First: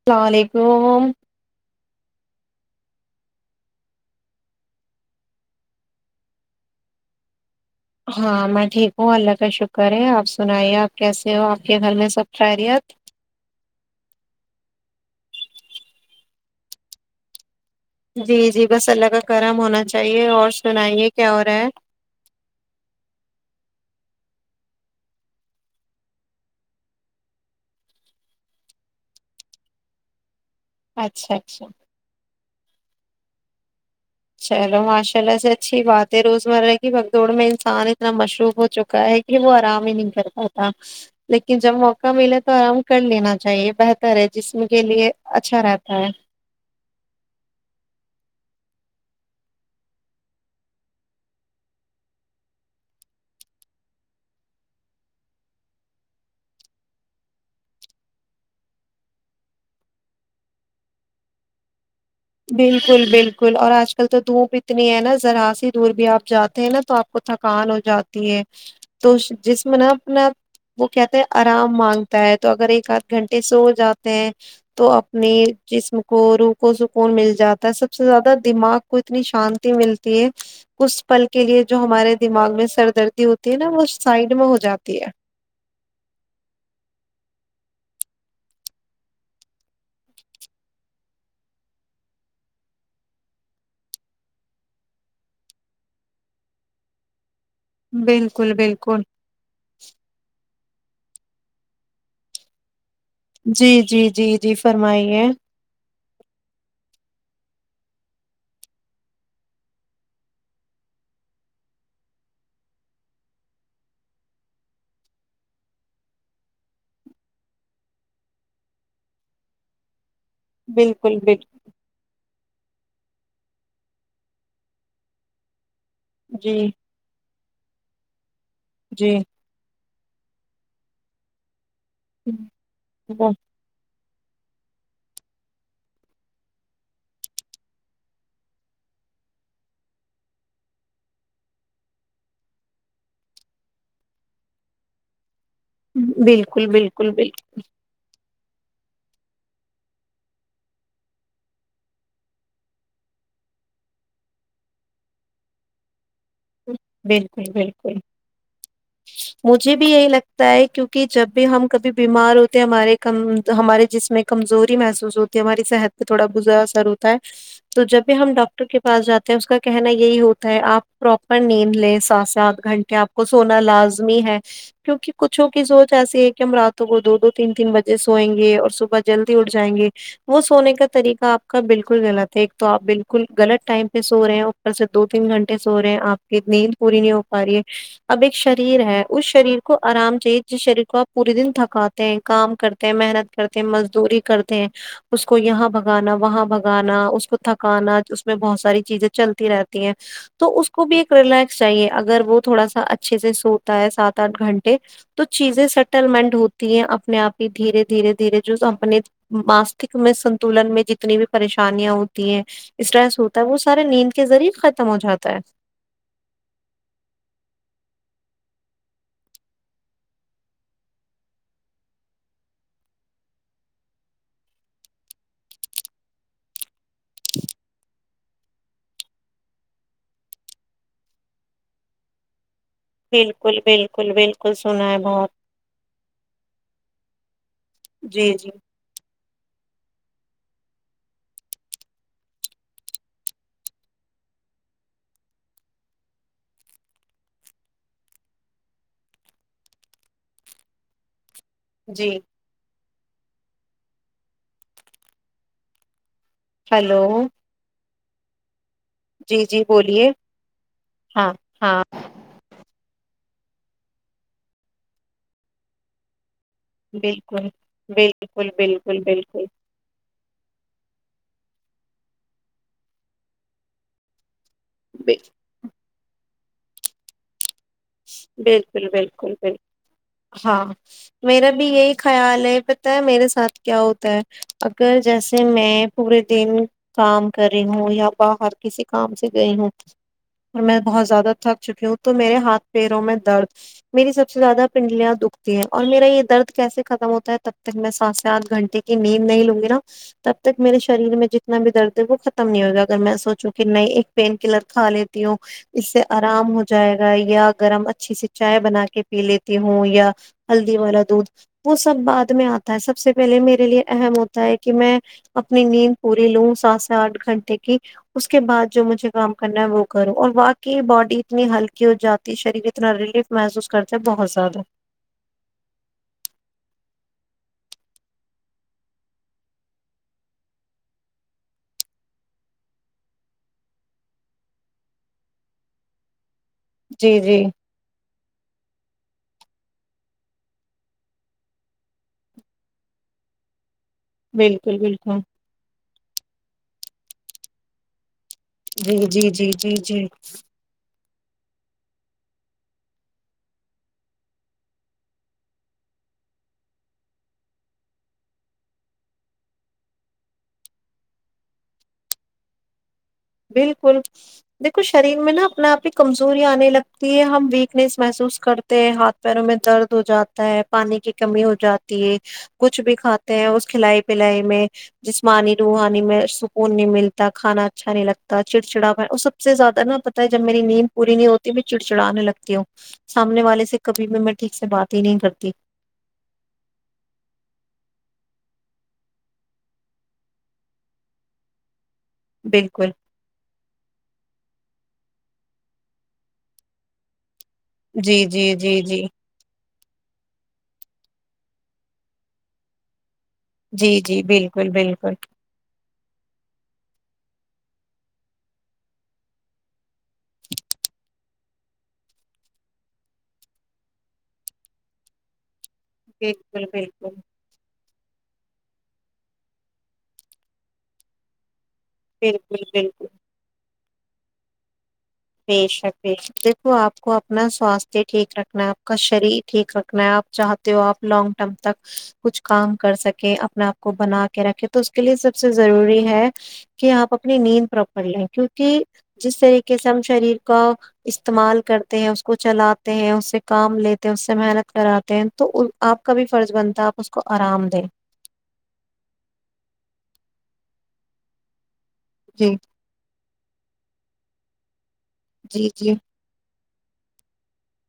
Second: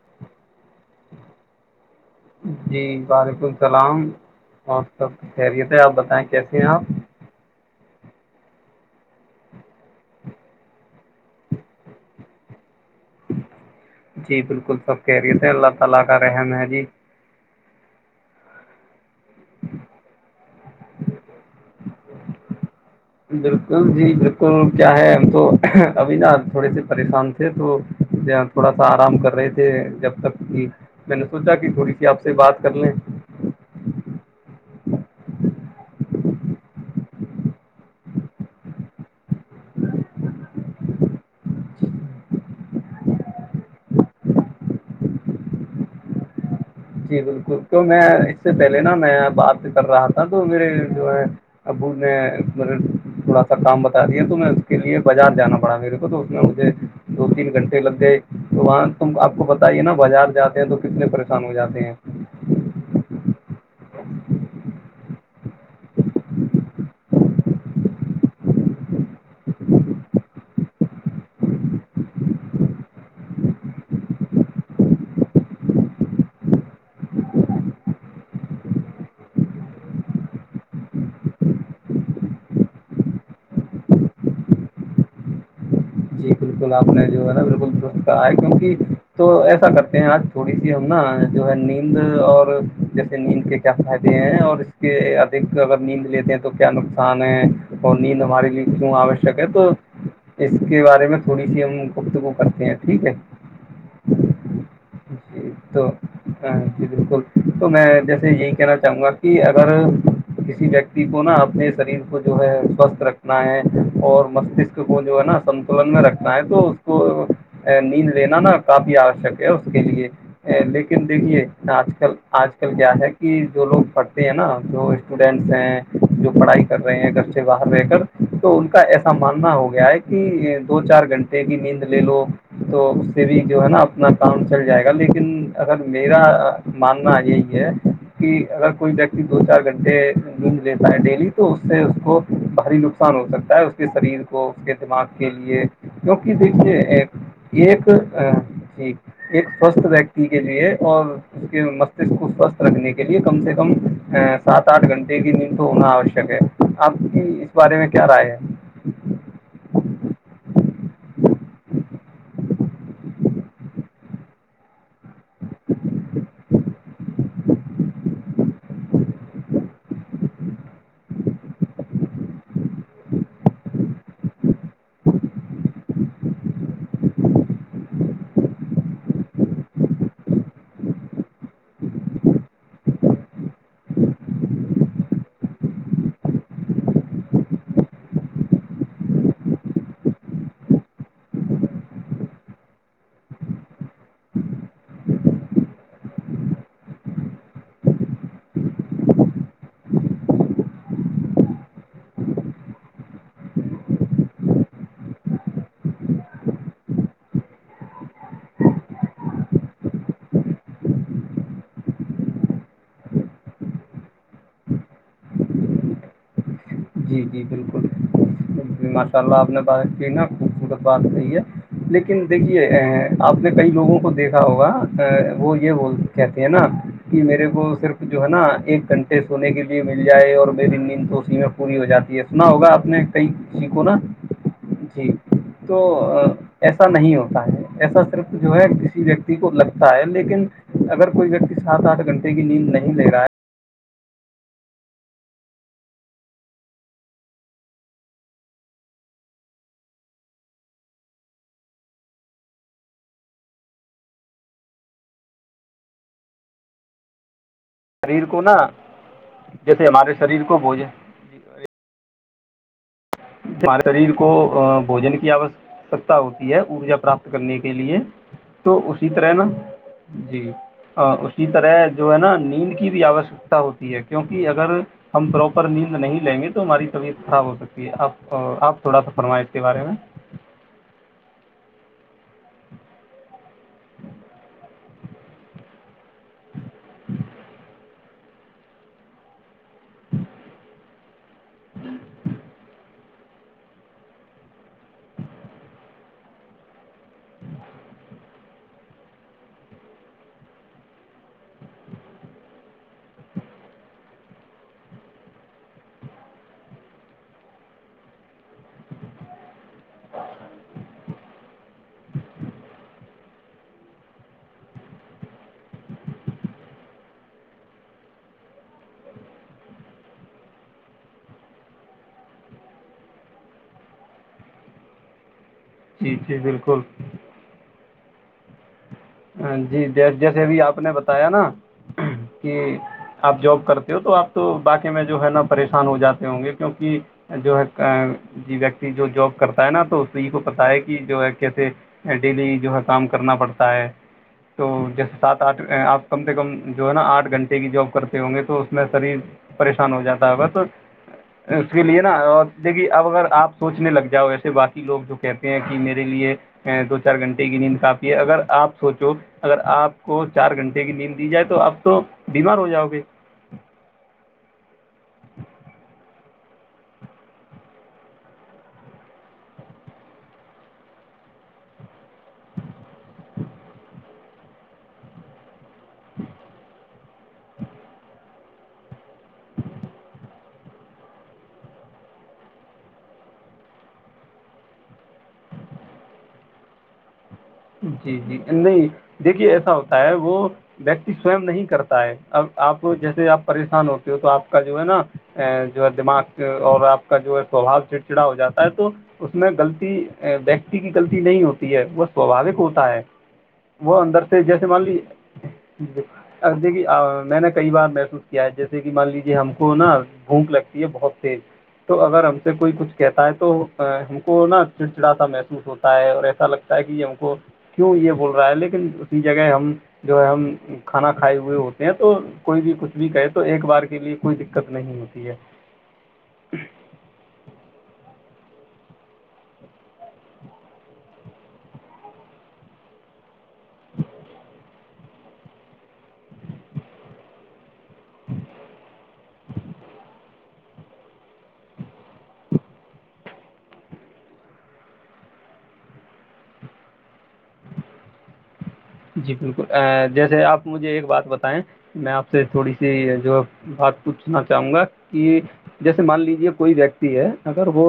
[inaudible] جی وعلیکم السلام اور سب کی خیریت ہے آپ بتائیں کیسے ہیں آپ ہاں میں ٹھیک ہوں اللہ کا شکر ہے آپ سنائیے آپ کیسے ہو آپ کے گھر میں سب خیریت جی بالکل سب کہہ رہیے تھے اللہ کا رحم ہے جی جی جی بس اللہ کا کرم ہونا چاہیے اور سنائیے کیا ہو رہا ہے بالکل جی بالکل کیا ہے ہم تو ابھی نا تھوڑے سے پریشان تھے تو تھوڑا سا آرام کر رہے تھے جب تک کہ میں نے اچھا سوچا اچھا کہ تھوڑی سی آپ سے بات کر لیں چلو ماشاء اللہ سے اچھی بات ہے روزمرہ کی بھگدڑ میں انسان اتنا مشروب ہو چکا ہے ہی وہو آراام نہیں کرتا ہوتا لیکن جب موقع ملے تو آرام کر لینا چاہیے بہتر ہے جسم کے لیے اچھا رہتا ہے جی بالکل تو میں اس سے پہلے نا میں بات کر رہا تھا تو میرے جو ہے ابو نے مطب تھوڑا سا کام بتا دیا تو میں اس کے لیے بازار جانا پڑا میرے کو تو اس میں مجھے دو تین گھنٹے لگ گئے تو وہاں تم آپ کو بتائیے نا بازار جاتے ہیں تو کتنے پریشان ہو جاتے ہیں بالکل بالکل اور آج کل تو دھوپ اتنی ہے نا ذرا سی دور بھی آپ جاتے ہیں نا تو آپ کو تھکان ہو جاتی ہے تو جسم ن اپنا وہ کہتے ہیں آرام مانگتا ہے تو اگر ایک آدھ گھنٹے سو جاتے ہیں تو اپنے جسم کو روح کو س مل جاتا ہے سب سے زیادہ دماغ کو اتنی شانتی ملتی ہے اس پل کے لیے جو ہمارے دماغ میں سر دردی ہوتی ہے نا وہ سائڈ میں ہو جاتی ہے جی بالکل آپ نے جو ہے نا بالکل درست کہا ہے کیونکہ تو ایسا کرتے ہیں آج تھوڑیی ہم نا جو ہے نیند اور جیسے نیند کے کیا فائدے ہیں اور ادھ اگر نیند لیتے ہیں تو کیا نقصان ہے اور نیند ہمارے بالکل لیے کیوں بالکل آ ہے تو اس کے بارے میں تھوڑی سی ہم گفتگو کرتے ہیں ٹھیک ہے جی جی جی جی فرمائیے جی تو ہ جی بالکل تو میں جیسے یہی کہنا چاہوں گا کہ اگر کسی ویکتی کو نا اپنے شریر کو جو ہے سوستھ رکھنا ہے اور مستک کو جو ہے نا ستلن میں رکھ ہے تو اس کو نیند لینا نا کافی آوشک ہے اس کے لیے ا لیکن بالکل دیکھیے بالکل آج کل آج کل کیا ہے کہ جو لوگ پڑھتے ہیں نا جو اسٹوڈینٹس ہیں جو جی پڑھائی کر رہے ہیں گھر سے باہر رہ کر تو ان کا ایسا جی ماننا ہو گیا ہے دو چار گھنٹے کی نیند لے لو تو اس سے بھی جو ہے نا اپنا کانٹ چل جائے گا لیکن اگر میرا ماننا یہی ہے کہ اگر کوئی ویکتی دو چار گھنٹے لڈ لیتا ہے ڈیلی تو اس سے اس کو بھاری نقان نقصان ہو سکتا ہے اس کے شریر کو اس کے دماغ کے لیے کیونکہ بالکل بالکل د بالکل ایک جی ایک سوستھ ویکتی کے لیے اور اس کے مستک کو سوستھ رکھنے کے لیے کم سے کم سات آٹھ گھنٹے کی نم تو ہونا آوشک ہے آپ کی بالکل اس بارے میں بالکل کیا رائے ہے مجھے بھی یہی لگتا ہے کیونکہ جب بھی ہم کبھی بیمار ہوتے ہمارے کہ ہمارے جس میں کمزوری محسوس ہوتی ہے ہماری صحت پہ تھوڑا بزا اثر ہوتا ہے تو جب بھی ہم ڈاکٹر کے پاس جاتے ہیں اس کا کہنا یہی ہوتا ہے آپ پراپر نیند لیں سات ساتھ گھنٹے کہ آپ کو سونا لازمی ہے کیونکہ کچھوں کی سوچ ایسی ہے کہ ہم راتوں کو دو دو تین تین بجے سوئیں گے اور صبح جلدی اٹھ جائیں گے وہ سونے کا طریقہ آپ کا بالکل غلط ہے ایک تو آپ بالکل غلط ٹائم پہ سو رہے ہیں سے دو تین گھنٹے سو رہے ہیں آپ کی نیند پوری نہیں ہو پا رہی ہے اب ایک شریر ہے اس شریر کو آرام چاہیے جس شریر کو آپ پورے دن تھکاتے ہیں کام کرتے محنت کرتے ہیں مزدوری کرتے ہیں اس کو یہاں بھگانا وہاں بھگانا اس کو تھکانا اس میں بہت ساری چیزیں چلتی رہتی ہیں تو اس کو بھی ایک ریلیکس چاہیے اگر وہ تھوڑا سا اچھے سے سوتا ہے سات آٹھ گھنٹے تو چیزیں سیٹللمنٹ ہوتی ہیں اپنے آپ ہی دھیرے دھیرے دھیرے جونے ماستک میں سنتولن میں جتنی بھی پریشانیاں ہوتی ہیں اسرح سے ہوتا ہے وہ سارے نیند کے ذریعے ختم ہو جاتا ہے جی جی بالکل جی ماشاء اللہ آپ نے بات کی نا خوبصورت بات صحیح ہے لیکن دیکھیے آپ نے کئی لوگوں کو دیکھا ہوگا وہ یہ کہتے ہیں نا کہ میرے کو صرف جو ہے نا ایک گھنٹے سونے کے لیے مل جائے اور میری نیند تو اسی میں پوری ہو جاتی ہے سنا ہوگا آپ نے کئی بالکل کسی کو نا بالکل بالکل سنا ہے جی بہت تو ایسا نہیں ہوتا ہے ایسا صرف جی جی جو ہے کسی و کو لگتا ہے لیکن اگر کوئی ویکتی سات آٹھ گھنٹے کی نیند نہیں لے رہا ہے جی ہیلو شریر کو نا جی جی جیسے بولیے ہمارے شریر کو بوجھے ہاں ہاں ہمارے شریر کو بوجن کی آوشکتا ہوتی ہے ارجا پراپت بالکل کرنے کے لیے بالکل تو بالکل اسی طرح نا بالکل جی اسی طرح جو ہے نا نیند کی بھی آوشکتا ہوتی ہے کیونکہ اگر بے- ہم پراپر نیند نہیں لیں گے تو ہماری طبیعت خراب ہو سکتی جی آپ آپ بالکل تھوڑا سا بالکل فرمائیں اس بالکل کے بارے میں ہاں میرا بھی یہی خیال ہے پت ہے میرے ساتھ کیا ہوتا ہے اگر جیسے میں پورے دن کام کر رہی ہوں یا باہر کسی کام سے گئی ہوں اور میں بہت زیادہ تھک چکی ہوں تو میرے ہاتھ پیروں میں درد میری سب سے زیادہ پنڈلیاں دکھتی ہیں اور میرا یہ درد کیسے ختم ہوتا ہے تب تک میں سات سے آٹھ گھنٹے کی نیند نہیں لوں گی نا تب تک میرے شریر میں جتنا بھی درد ہے وہ ختم نہیں ہوگا اگر میں سوچوں کہ نئے ایک پین کلر کھا لیتی ہوں اس سے آرام ہو جائے گا یا گرم اچھی سے چائے بنا کے پی لیتی ہوں یا ہلدی والا دودھ وہ سب بعد میں آتا ہے سب سے پہلے میرے لیے اہم ہوتا ہے کہ میں اپنی نیند پوری لوں سات سے آٹھ گھنٹے کی اس کے بعد جو مجھے کام کرنا ہے وہ کروں اور واقی باڈی اتنی ہلکی ہو جاتی شریر اتنا ریلیف محسوس کرتے ہیں بہت زیادہ جی جی بالکل جی جی جیسے بھی آپ نے بتایا نا کہ آپ جاب کرتے ہو تو آپ تو باقی میں جو ہے نا پریشان ہو جاتے ہوں گے کیونکہ جی جی جو ہے ویکتی جو جاب کرتا ہے نا تو اسی کو پتا ہے کہ جو ہے کیسے ڈیلی جو ہے کام کرنا پڑتا ہے تو بالکل جیسے بالکل سات آٹھ آپ کم سے کم جو ہے نا آٹھ گھنٹے بھی جاب کرتے ہوں گے تو اس میں جی شریر جی جی جی پریشان ہو جی جاتا ہے [unintelligible] تو اس کے لیے نا اور دیکھیے اب اگر آپ سوچنے لگ جاؤ وسے باقی لوگ جو کہتے ہیں کہ میرے لیے دو چار گھنٹے کی نیند کافی ہے اگر آپ سوچو اگر آپ کو چار گھنٹے کی نیند دی جائے تو اپ تو بیمار ہو جاؤ گے بالکل دیکھو شریر میں نا اپنے آپ کی کمزوریا آنے لگتی ہے ہم ویکنیس محسوس کرتے ہاتھ پیروں میں درد ہو جاتا ہے پانی کی کمی ہو جاتی ہے کچھ بھی کھاتے ہیں اس کھلائی پلائی میں جسمانی روحانی میں سکون نہیں ملتا کھانا اچھا نہیں لگتا چڑچڑاو اور سب سے زیادہ نا پتا ہے جب میری نیند پوری نہیں ہوتی میں چڑچڑانے لگتی ہوں سامنے والے سے کبھی بھی میں ٹھیک سے بات ہی نہیں کرتی نہیں دیکھیے ایسا ہوتا ہے وہ ویکتی سوئم نہیں کرتا ہے اب آپ بالکل جیسے آپ پریشان ہوتے ہو تو آپ کا جو ہے نا جو ہے دماغ اور آپ کا جو ہے سو بھاوچڑا جی چڑا ہو جی جاتا ہے جی تو جی اس میں غلط ویکتی کی غلطی نہیں ہوتی ہے وہ سوبھاوک ہوتا ہے وہ جی جی اندر سے جیسے بالکل مان بالکل لیے دیکھیے میں نے کئی بار محسوس کیا ہے جیسے کہ مان لیجے ہم کو نا بھوک لگتی ہے بہت تیز تو اگر ہم سے کوئی کچھ کہتا ہے تو ہم کو نا چڑچڑاتا محسوس ہوتا ہے اور ایسا بالکل لگتا ہے کہ بالکل ہم کو کیوں یہ بول رہا ہے لیکن اسی جگہ ہم جو ہے ہم کھانا کھائے ہوئے ہوتے یہ تو بالکل کوئی بھی بالکل کچھ بھی کہے تو ایک بار کے لیے کوئی دقت نہیں ہوتی ہے بشک دیکھو آپ کو اپنا سواستھ ٹھیک رکھنا ہے آپ کا شریر ٹھیک رکھنا ہے آپ چاہ آپ لانگ ٹرم تک کچھ کام کر سکے اپنے آپ کو بنا کے رکھے تو کے لیے سب سے ضروری ہے کہ آپ اپنی نیند پراپر لیں کیونکہ جس طریقے سے ہم شریر کا استعمال کرتے ہیں اس کو چلاتے ہیں اس سے کام لیتے ہیں اس سے محنت کراتے ہیں تو آپ آپ کا بھی فرض بنتا ہے آپ اس کو آرام دیں جی بالکل جیسے آپ مجھے ایک بات بتائیں میں آپ سے جی تھوڑیی جی جو بات پوچھنا چاہوں گا کہ جی جی جیسے مان لیجے کوئی ویکتی ہے اگر وہ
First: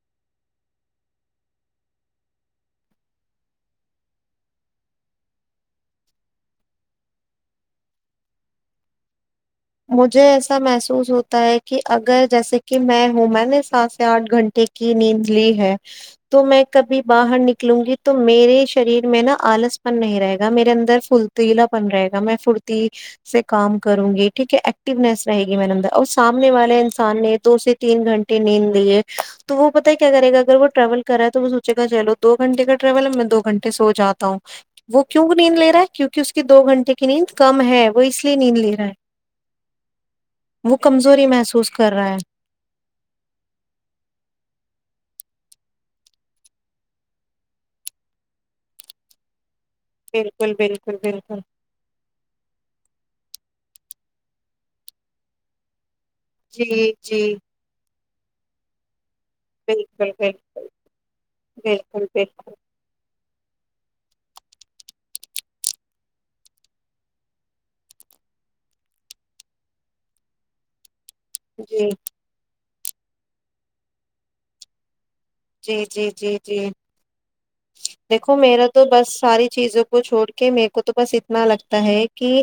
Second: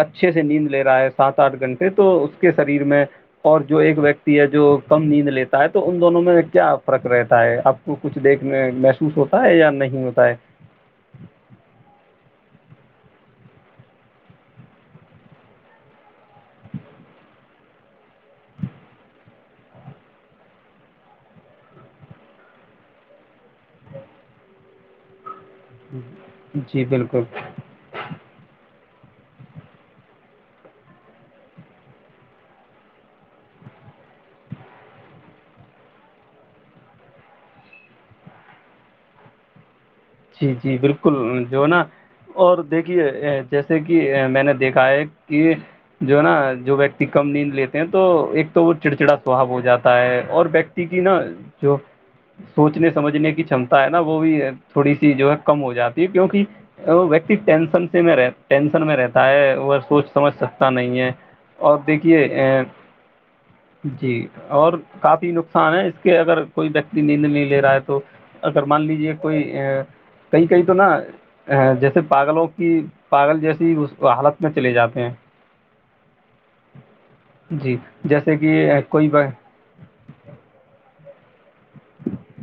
اچھے سے نیند لے رہا ہے سات آٹھ گھنٹے تو اس کے شریر میں اور جو ایک ویکتی ہے جو کم نیند لیتا ہے تو ان دونوں میں کیا فرق رہتا ہے آپ کو کچھ دیکھنے محسوس ہوتا ہے یا نہیں مجھے ہوتا ہے ایسا محسوس ہوتا ہے کہ اگر جیسے کہ میں ہوں میں نے سات سے آٹھ گھنٹے کی نیند لی ہے تو میں کبھی باہر نکلوں گی تو میرے شریر میں نا آلس پن نہیں رہے گا میرے اندر فل تیلا بن رہے گا میں فھرتی سے کام کروں گی ٹھیک ہے ایککٹونیس رہے گی میڈم اور سامنے والے جی انسان بالکل نے تو اس تین گھنٹے نیند لیے تو وہ پتا ہے کیا کرے گا اگر وہ ٹریول کرا ہے تو وہ سوچے گا چلو دو گھنٹے کا ٹریول ہے میں دو گھنٹے سے ہو جاتا ہوں وہ کیوں نیند لے رہا ہے کیوںکہ اس کی دو گھنٹے کی نیند کم ہے وہ اس لیے نیند لے رہا ہے جی وہ جی کمزوری بالکل جو محسوس نا کر رہا ہے اور دیکھیے جیسے کہ میں نے دیکھا ہے کہ جو ہے نا جو ویکتی کم نیند لیتے ہیں تو ایک تو وہ چڑچڑا سوھااب ہو جاتا ہے اور بالکل ویکتی بالکل کی نا بالکل جو سوچنے سمجھنے کی شامھمتا ہے نا وہ بھی تھوڑی سی جو ہے کم ہو جاتی ہے کیونکہ جی وہ جی ویکتی ٹینشن سے میں رہ ٹینشن میں رہتا وہ بالکل سوچ سمجھ بالکل سکتا نہیں ہے اور بالکل دیکھیے بالکل جی اور کافی نقصان ہے اس کے اگر کوئی ویکتی نیند نہیں لے رہا ہے تو اگر مان لیجیے کوئی ا کئی کہئی تو نہا جی جیسے پاگلوں کی پاگل جیسی ہی اس حالت میں چلے جاتے ہیں جی جی جی جی جی دیکھو جیسے کہ میرا اہ، تو کوئی بس ب- ساری چیزوں کو چھوڑ کے میرے کو تو بس اتنا لگتا ہے کہ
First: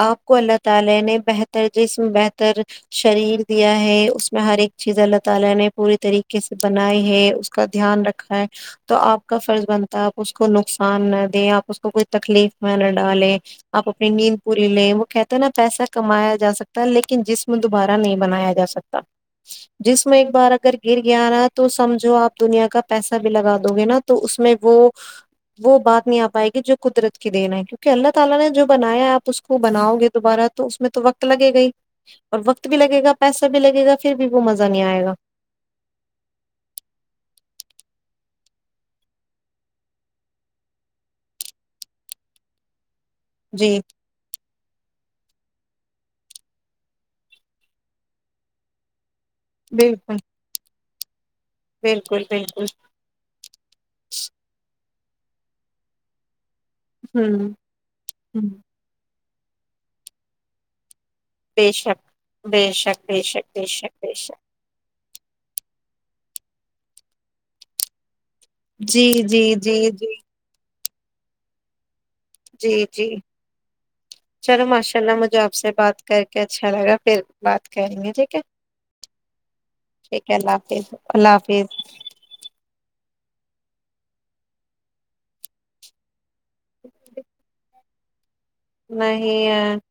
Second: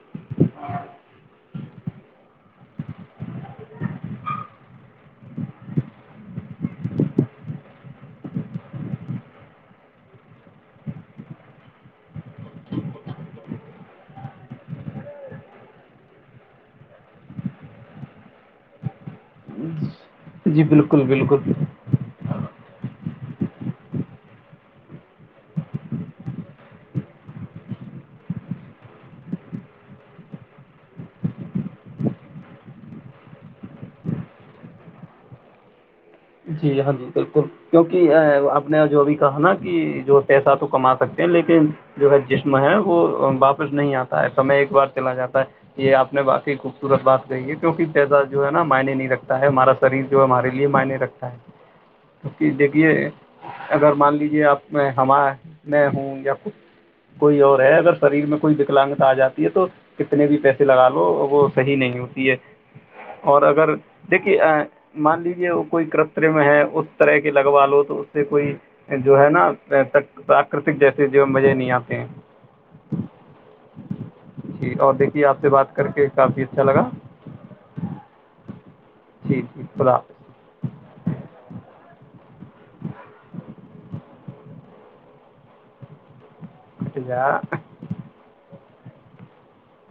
اپ کو اللہ تعالی نے بہتر جسم بہتر شریر دیا ہے اس میں ہر ایک چیز اللہ تعالی نے پورے طریقے سے بنائے ہیں کا دھیان رکھا ہے تو آپ کا فرض بنتا ہے آپ اس کو نقصان نہ دیں آپ اس کو کوئی تکلیف میں نہ ڈالیں آپ اپنی نیند پوری لیں وہ کہتے ہیں نا پیسہ کمایا جا سکتا ہے لیکن جسم دوبارہ نہیں بنایا جا سکتا [unintelligible] ہ [inaudible] جس میں ایک بار اگر گر گیا رہا تو سمجھو آپ دنیا کا پیسہ بھی لگا دو گے نا تو اس میں وہ وہ بات نہیں آ پائے گی جو قدرت کی دین ہے کیونکہ اللہ تعالی نے جو بنایا ہے آپ اس کو بناؤ گے دوبارہ تو اس میں تو وقت لگے گا اور وقت بھی لگے گا پیسہ بھی لگے گا پھر بھی وہ مزہ نہیں آئے گا جی ہاں جی بالکل کیونک اپ نے جو بھی کہا نا کہ جو پیسہ تو کما سکتے ہیں لیکن جو ہے جسم ہے وہ واپس جی نہیں آتا ہے سمے ایک بار چلا جاتا ہے یہ آپ نے باقی خوبصورت بات کہی ہے کیونکہ تزاد جو ہے نا معائنی نہیں رکھا تا ہمارا شریر بالکل جو ہے ہمارے لیے معنی رکھتا ہے بالکل کیکہ بالکل دیکھیے اگر مان لیجے آپ میں ہمار میں ہوں یا کچھ کوئی ہوں اور ہے اگر شریر میں ہوں، کوئی وکلاگت آ جاتی ہے تو کتنے بھی پیسے لگا لو وہ بے صحیح نہیں شک ہوتی ہے بے شک بے اور شک بے اگر شک بے دیکھیے شک مان لیجے وہ کوئی کرتم ہے اس طرح کی لگوا لو تو اس سے کوئی جی جو ہے جی نا جی جی پراکرتک جیسے جو مزے نہیں آتے ہیں جی جی چلو ماشاء اللہ مجھے آپ سے بات کر کے اچھا لگا پھر بات کریں گے ٹھیک ہے جی جٹھیک خدلہ حافظ [unintelligible] ٹھیک اللہ حافظ اللہ حافظ پ ج نہیں [inaudible]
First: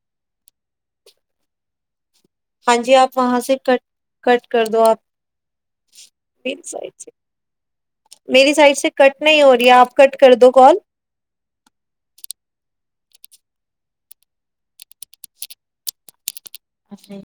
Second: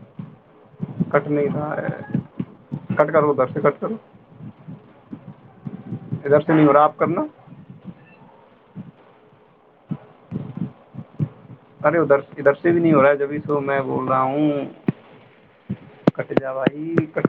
کٹنے تھا ہاں جی آپ وہاں سے کٹ کٹ کر دو آپ ادھر سے میری نہیں ہو رہا سائڈ آپ سے کرنا میری سائڈ سے کٹ نہیں ہو رہی ہے آپ کٹ کر دو کال ارے ادھر ادھر سے بھی نہیں ہو رہا ہے جبھی سو میں بول رہا ہوں کٹ جا بائی پصلی [unintelligible]